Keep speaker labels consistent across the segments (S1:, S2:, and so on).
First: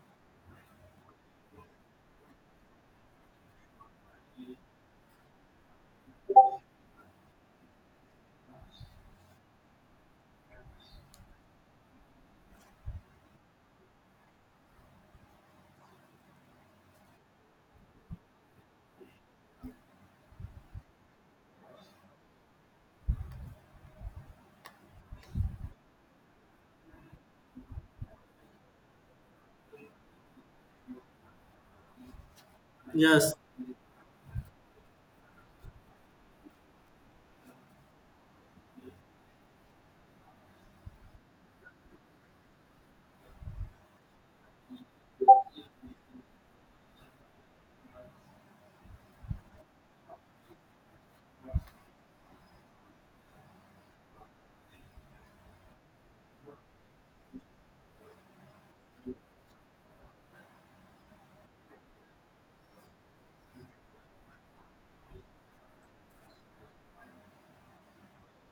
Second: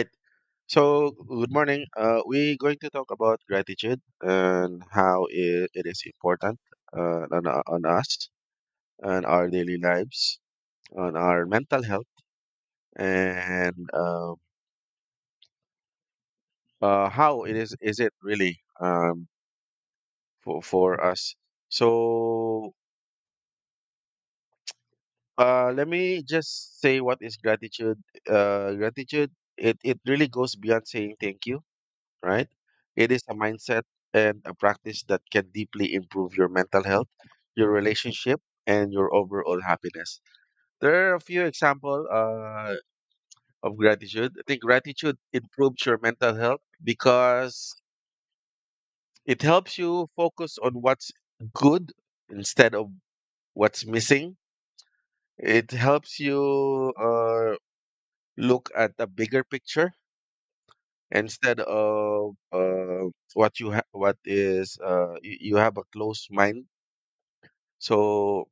S1: Right. So, good morning. We're going to talk about gratitude and how it is important uh, on, on us and our daily lives, on our mental health, and how it is it really for us. So, let me just say what is gratitude. Uh, gratitude. It really goes beyond saying thank you, right? It is a
S2: Yes.
S1: mindset and a practice that can deeply improve your mental health, your relationship, and your overall happiness. There are a few examples of gratitude. I think gratitude improves your mental health because it helps you focus on what's good instead of what's missing. It helps you look at the bigger picture instead of what you ha- what is you, you have a closed mind. So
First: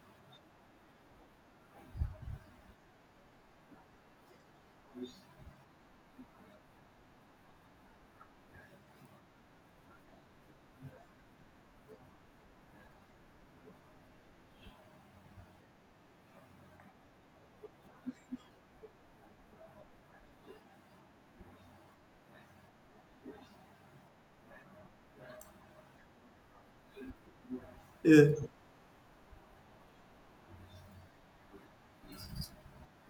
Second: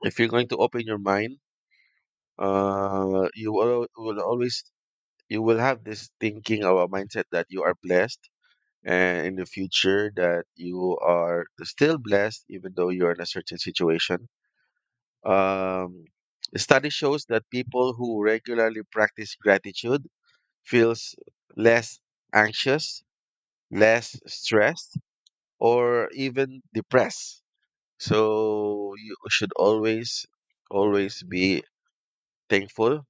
S1: if you're going to open your mind, you will always you will have this thinking or mindset that you are blessed, and in the future that you are still blessed even though you're in a certain situation. Um, the study shows that people who regularly practice gratitude feels less anxious, less stressed, or even depressed.
S2: Yeah.
S1: So you should always always be thankful.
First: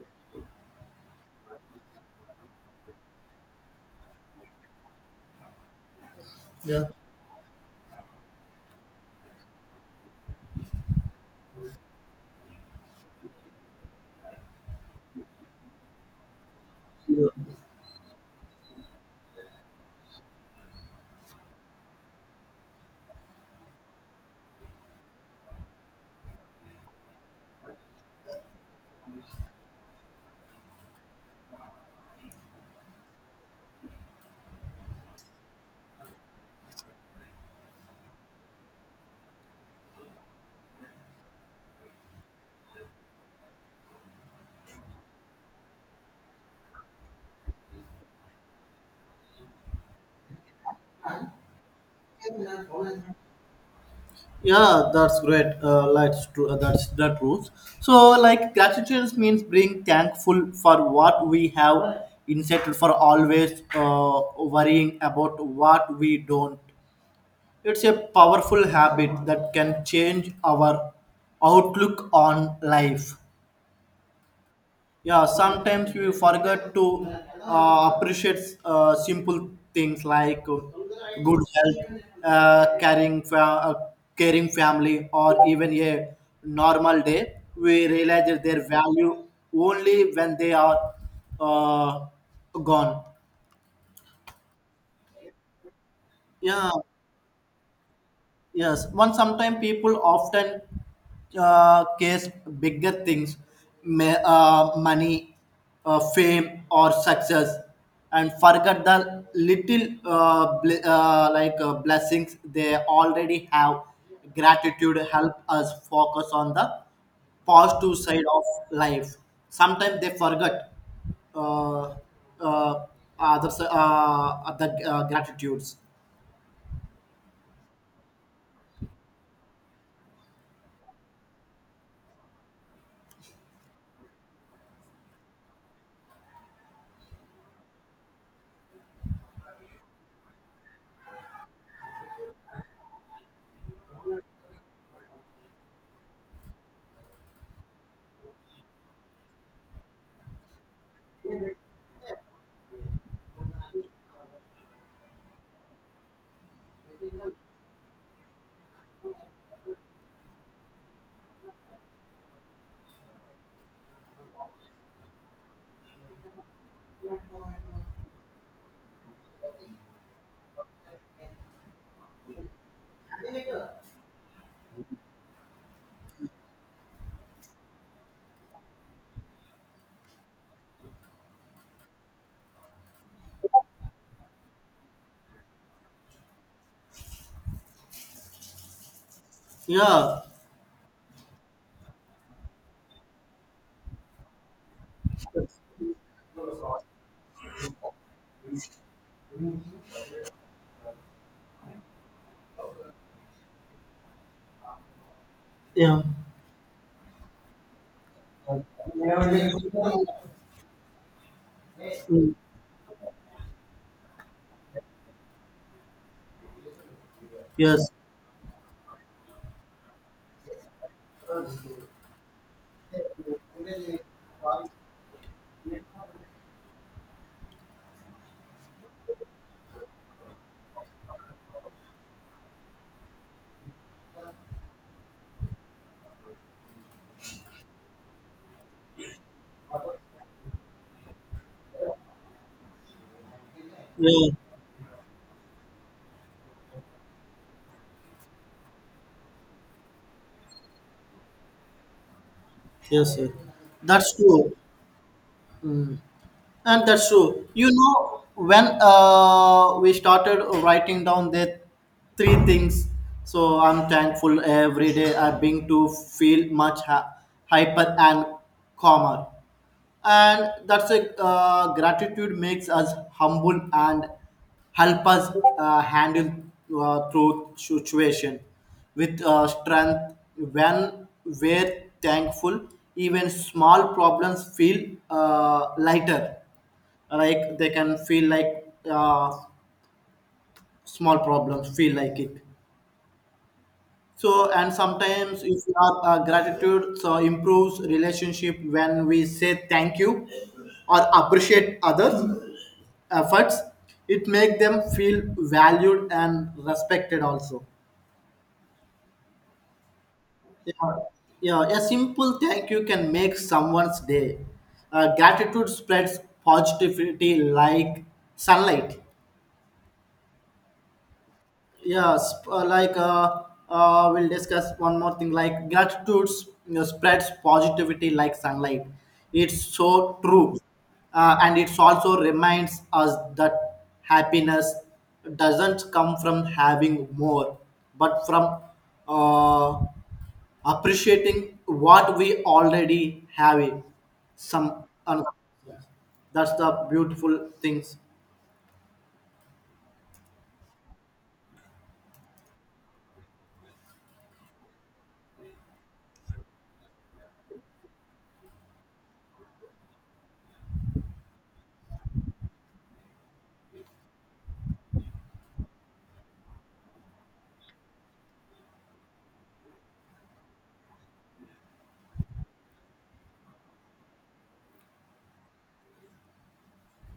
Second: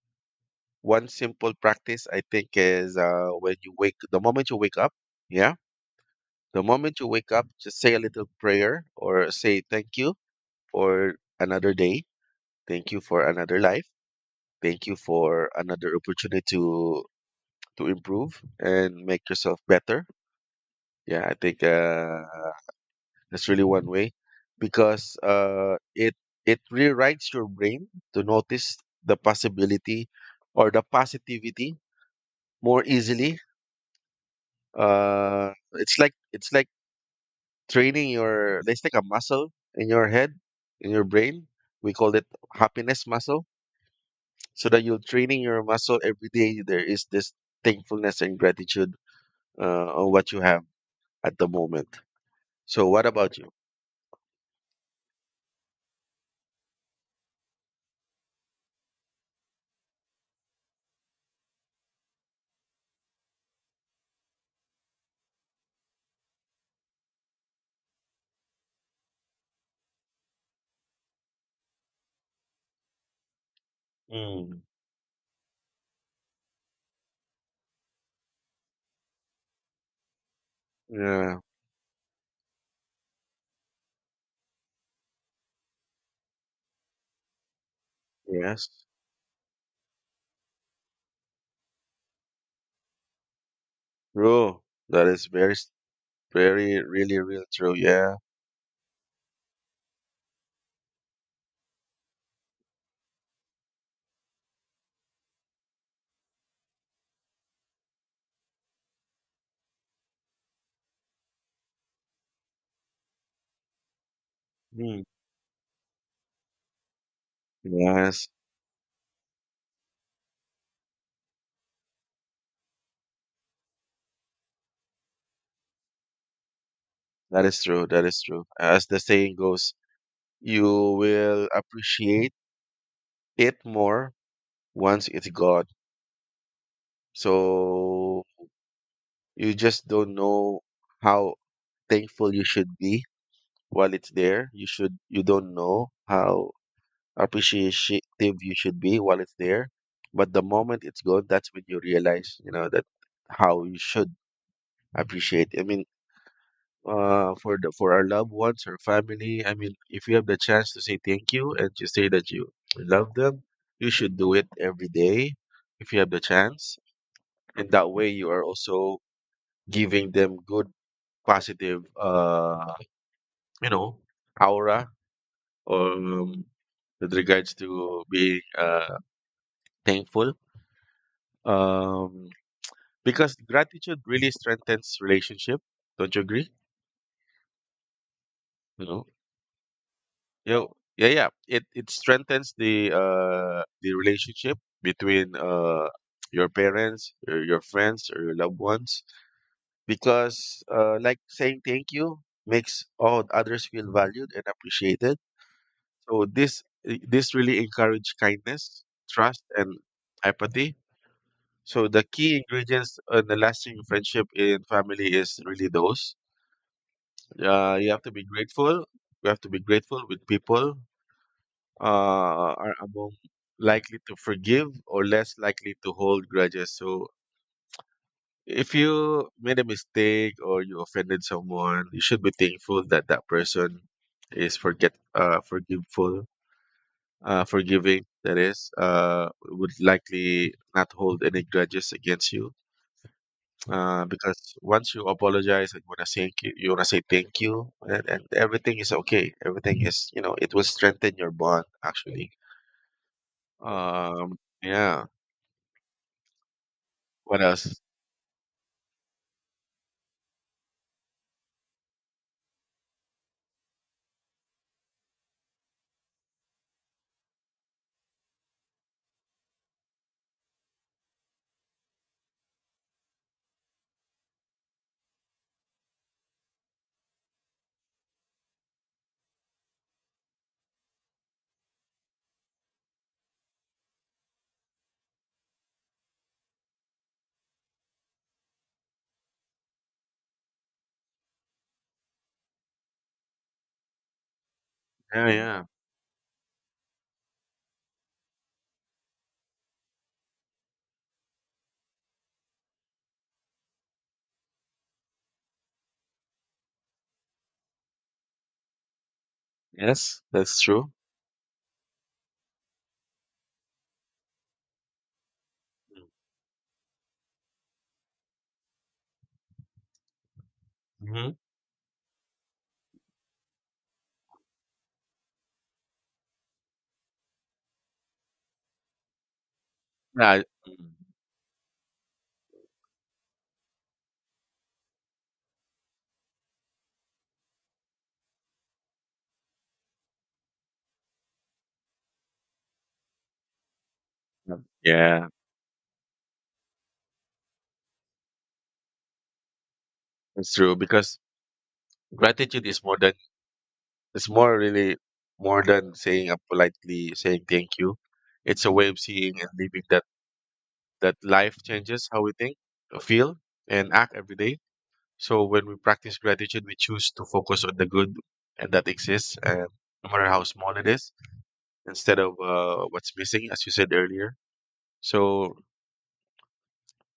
S1: One simple practice I think is when you wake, the moment you wake up, yeah, the
S2: Yeah.
S1: moment you wake up, just say a little prayer or say thank you for another day, thank you for another life, thank you for another opportunity to improve and make yourself better. Yeah, I think that's really one way because it it rewrites your brain to notice the possibility or the positivity more easily. It's like training your it's like a muscle in your head, in your brain. We call it happiness muscle, so that you're training your muscle every day. There is this thankfulness and gratitude on what you have at the moment. So what about you?
S2: Yeah, that's great. That's true. That rules. So, like, gratitude means being thankful for what we have instead for always worrying about what we don't. It's a powerful habit that can change our outlook on life.
S1: Mm.
S2: Yeah, sometimes we forget to appreciate simple things like
S1: Yeah.
S2: good health, caring family, or even a normal day. We realize that their
S1: Yes,
S2: value only when they are uh, gone.
S1: true. That is very
S2: Yeah.
S1: very really really true. Yeah.
S2: Yes, one sometimes people often case bigger things, money, fame, or success, and forget the little blessings they already have. Gratitude
S1: Mm.
S2: help us focus on the positive side
S1: Yes,
S2: of life. Sometimes they forget uh, uh, other gratitudes.
S1: that is true, that is true. As the saying goes, you will appreciate it more once it's gone. So you just don't know how thankful you should be while it's there. You should, you don't know how appreciative you should be while it's there. But the moment it's gone, that's when you realize, you know, that how you should appreciate. I mean, for the for our loved ones or family, I mean, if you have the chance to say thank you and to say that you love them, you should do it every day if you have the chance, and that way you are also giving them good positive you know aura, um with regards to being thankful, um because gratitude really strengthens relationship. Don't you agree, you know?
S2: Yeah,
S1: Yo, yeah yeah it strengthens the relationship between your parents or your friends or your loved ones, because like saying thank you makes all others feel valued and appreciated.
S2: yeah.
S1: So this this really encourage kindness, trust,
S2: Mm.
S1: and empathy. So the key ingredients in the lasting friendship in family is really those. You
S2: Yes.
S1: have to be grateful. You have to be grateful with people are among likely to forgive or less likely to hold grudges. So if you made a mistake or you offended someone, you should be thankful that that person is forget forgiveful, forgiving, that is, would likely not hold any grudges against you,
S2: Yeah.
S1: because once you apologize and want to thank you, you want to say thank you, and everything is okay, everything is, you know, it will strengthen your bond actually.
S2: Yes. Yes. That's
S1: um
S2: true.
S1: yeah.
S2: And that's
S1: What
S2: true. You
S1: else?
S2: know, when we started writing down the three things, so I'm thankful every day I've been to feel hyper and calmer. And that's a gratitude makes us humble and help us handle through situation with strength. When we're thankful, even small problems feel lighter, like they can feel like small problems feel like it. So, and
S1: Yeah,
S2: sometimes
S1: yeah.
S2: if you are gratitude so improves relationship when we say thank you or appreciate others' efforts. It make them feel valued and respected also.
S1: Yes, that's true.
S2: Yeah, yeah, a simple thank you can make someone's day. Gratitude spreads positivity like sunlight.
S1: Mm-hmm.
S2: Yes, we'll discuss one more thing. Like gratitude, you know, spreads positivity like sunlight. It's so
S1: yeah I-
S2: true, and it also reminds us that happiness doesn't come from having more, but from uh, appreciating what we already have.
S1: mm,
S2: Some, uh,
S1: yeah.
S2: that's the beautiful things.
S1: That's true, because gratitude is more than, it's more really more than saying a politely saying thank you. It's a way of seeing and living that that life changes how we think, feel, and act every day. So when we practice gratitude, we choose to focus on the good and that exists, and no matter how small it is, instead of what's missing, as you said earlier. So,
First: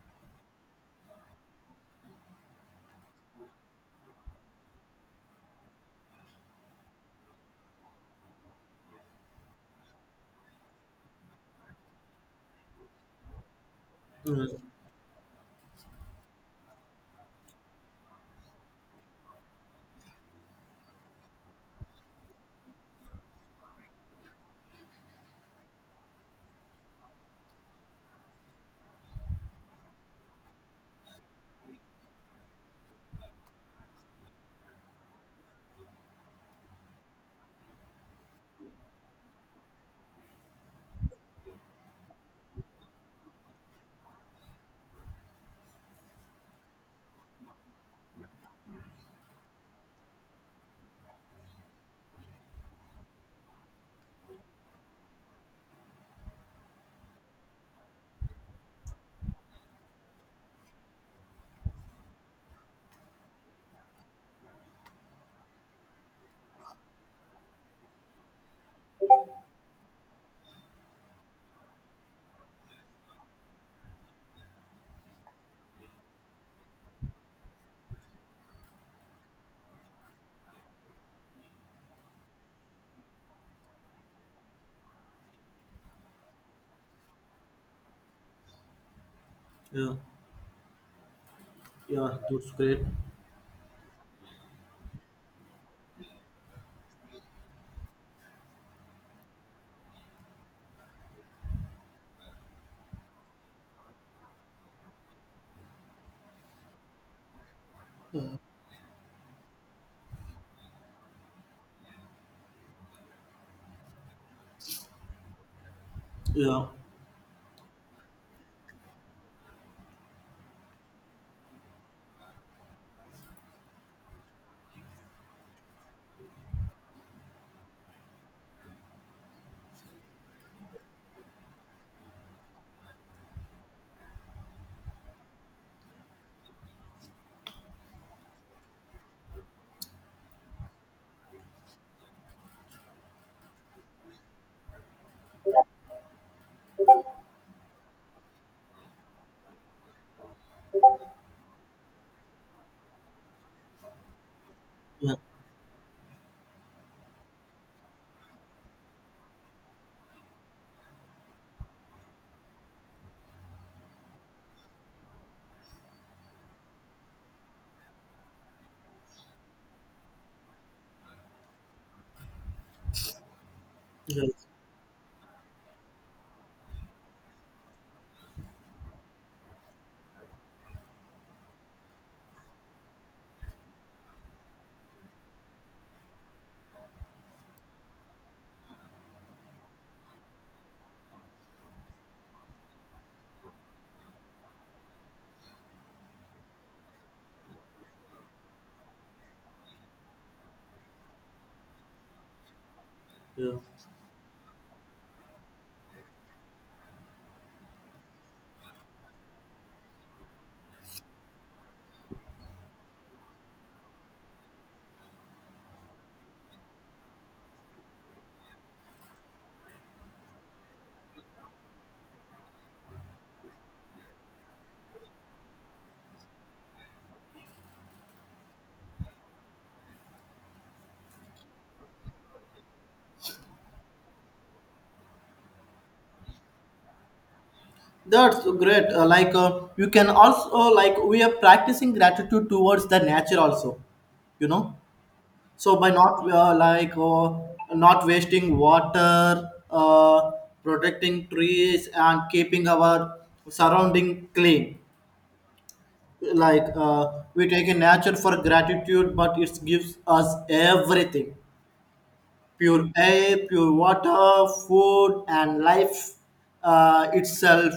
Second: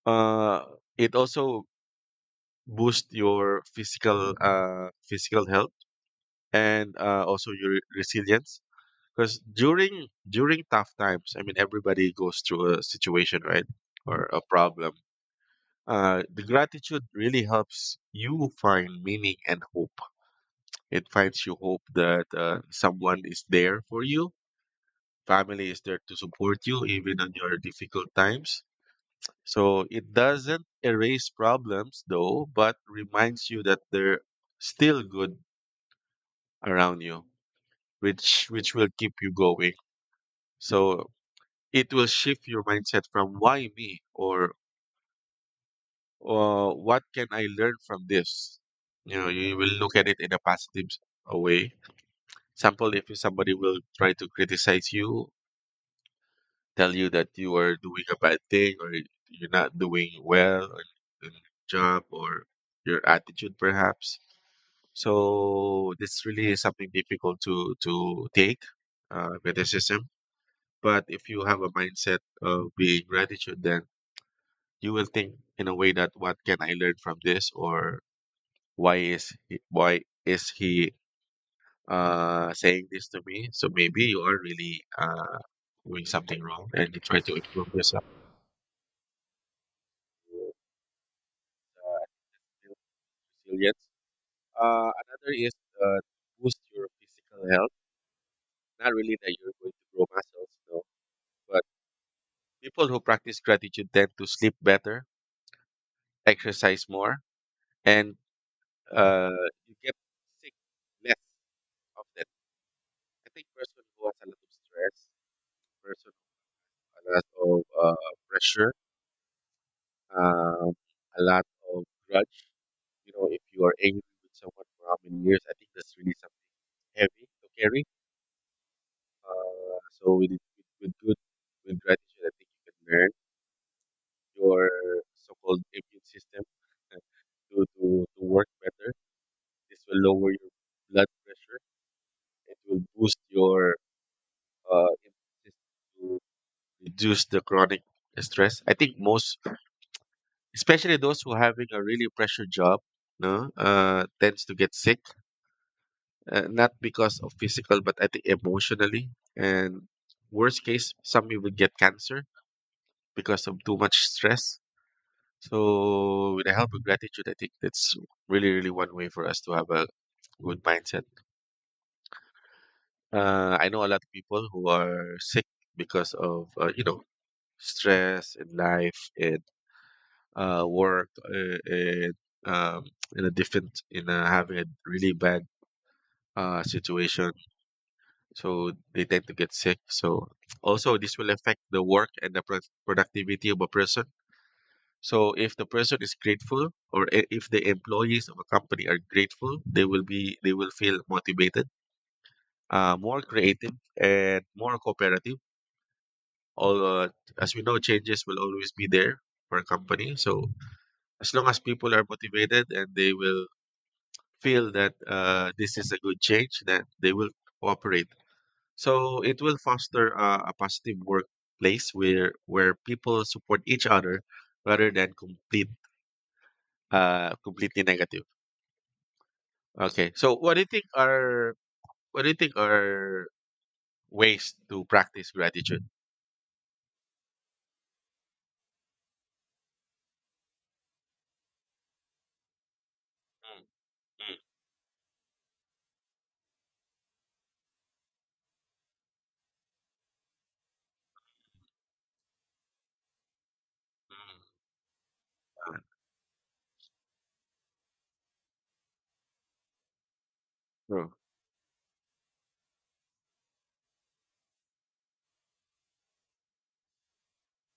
S1: uh, it also boosts your physical physical health and also your resilience, because during tough times, I mean, everybody goes through a situation, right? Or a problem. The gratitude really helps you find meaning and hope. It finds you hope that someone is there for you, family is there to support you even on your difficult times. So it doesn't erase problems though, but reminds you that they're still good around you, which will keep you going. So it will shift your mindset from why me, or what can I learn from this? You know, you will look at it in a positive a way. Example, if somebody will try to criticize you, tell you that you are doing a bad thing, or you're not doing well on your job or your attitude perhaps. So this really is something difficult to take, criticism. But if you have a mindset of being gratitude, then you will think in a way that what can I learn from this, or why is he saying this to me? So maybe you are really doing something wrong and you try to improve yourself.
S2: Yeah, yeah, that's great.
S1: Resilience. Another is, uh, boost your physical health. Not really that you're going to grow muscles, no, but people who practice gratitude tend to sleep better, exercise more, and, uh, you get sick less often. I think person who has a lot of stress, person who
S2: Yeah.
S1: has a lot of pressure, um, a lot of grudge. You know, if you are angry with someone for how many years, I think that's really something heavy to carry. So with good, with gratitude, I think you can learn your so-called immune system to, to, to work better. This will lower your blood pressure. It will boost your immune system to reduce the chronic stress. I think most especially those who having a really pressure job, no, tends to get sick,
S2: Yeah.
S1: not because of physical, but I think emotionally, and worst case some even get cancer because of too much stress. So with the help of gratitude, I think that's really really one way for us to have a good mindset. Uh, I know a lot of people
S2: Yes,
S1: who are sick because of, you know, stress in life, and uh, work uh, in, um, in a different in having a really bad situation. So they tend to get sick. So also this will affect the work and the productivity of a person. So if the person is grateful, or if the employees of a company are grateful, they will be, they will feel motivated, more
S2: yeah.
S1: creative, and more cooperative. All As we know, changes will always be there for a company. So as long as people are motivated, and they will feel that this is a good change, that they will cooperate. So it will foster a positive workplace where people support each other rather than complete, completely negative. Okay. So what do you think are what do you think are ways to practice gratitude?
S2: That's great. You can also, we are practicing gratitude towards the nature
S1: Mm,
S2: also,
S1: mm,
S2: you know. So by not wasting water, protecting trees and keeping our surrounding
S1: mm.
S2: clean.
S1: Uh,
S2: Like uh, we take a nature for gratitude, but it gives us
S1: true.
S2: everything: pure air, pure water, food, and life itself.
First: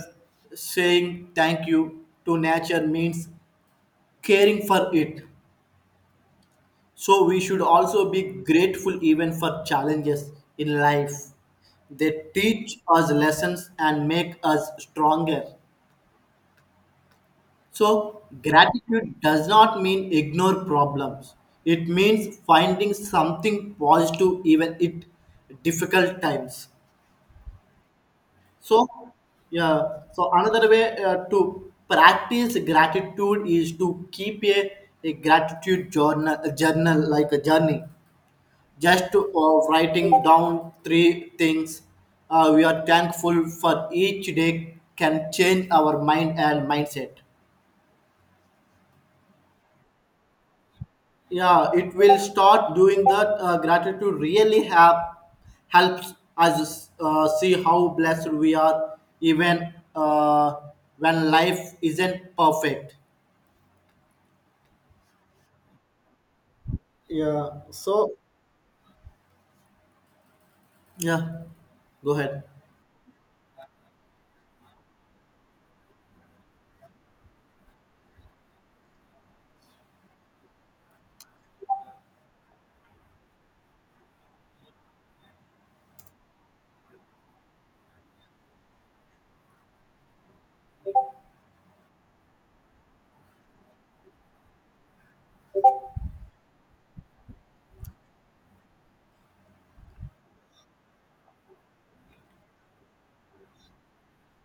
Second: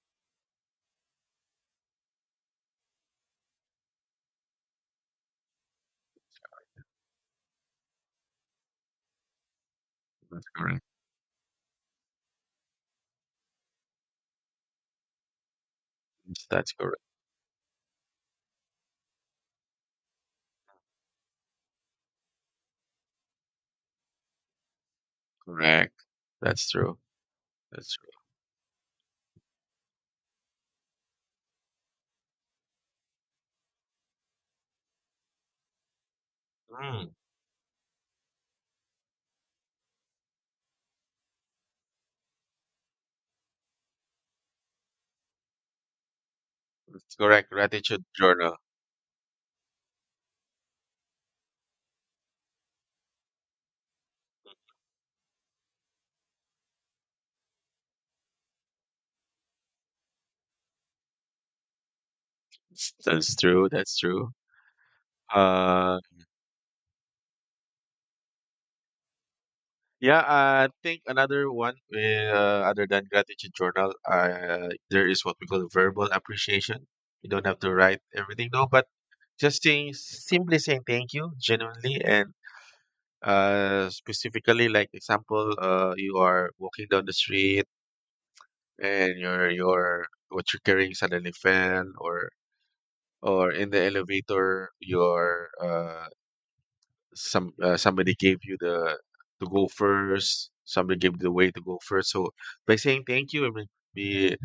S2: Saying thank you to nature means caring for it. So we should also be grateful even for challenges
S1: That's
S2: in
S1: correct.
S2: life. They teach us lessons and make us stronger.
S1: Yes, that's correct.
S2: So gratitude does not mean ignore problems. It means finding something positive even at
S1: Correct.
S2: difficult times.
S1: That's true. That's true.
S2: So, yeah, so another way to practice gratitude is to keep a gratitude journal, a journal,
S1: Mm.
S2: like a journey, just to, writing down three things we are thankful for each day can change our mind and mindset.
S1: That's correct. Gratitude journal.
S2: Yeah, it will start doing that. Gratitude really have helps us see how blessed we are even when life isn't perfect.
S1: That's true. That's true. Uh,
S2: Yeah, so
S1: Yeah, I think another
S2: yeah,
S1: one,
S2: go ahead.
S1: other than gratitude journal, there is what we call verbal appreciation. You don't have to write everything, though, but just saying simply saying thank you genuinely and, specifically, like example, you are walking down the street and your what you're carrying suddenly fell, or in the elevator, your, somebody gave you the to go first, somebody gave the way to go first. So by saying thank you and be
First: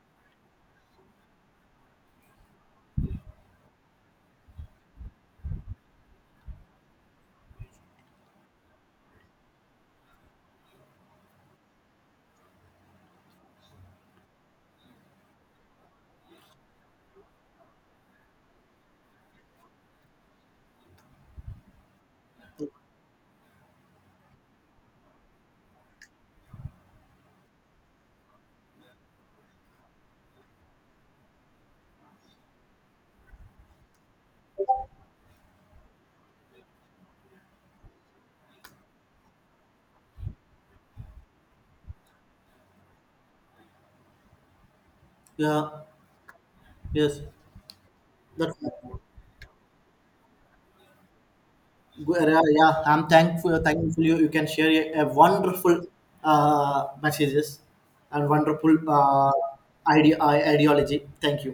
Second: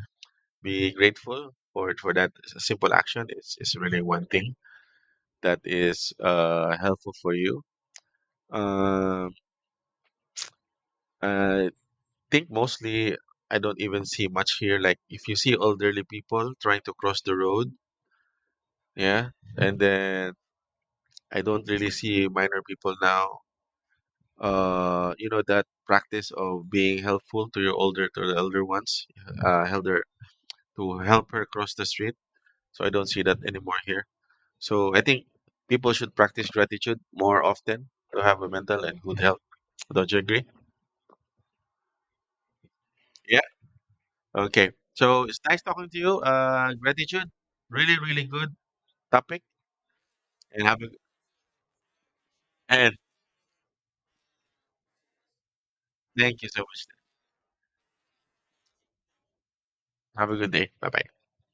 S1: be grateful for that simple action is really one thing that is helpful for you. Um i think mostly, I don't even see much here, like if you see elderly people trying to cross the road, yeah, and then I don't really see minor people now. You know, that practice of being helpful to your older, to the elder ones, elder, to help her cross the street. So I don't see that anymore here. So I think people should practice gratitude more often to have a mental and good health. Don't you agree? Yeah. Okay, so it's nice
S2: Yeah,
S1: talking to you. Uh,
S2: yes,
S1: gratitude, really really good
S2: that
S1: topic. And have a,
S2: Yeah, yeah,
S1: and
S2: I'm thankful you can share a wonderful
S1: thank you so much.
S2: messages and wonderful idea
S1: Have a good day, bye
S2: ideology.
S1: bye.
S2: Thank you.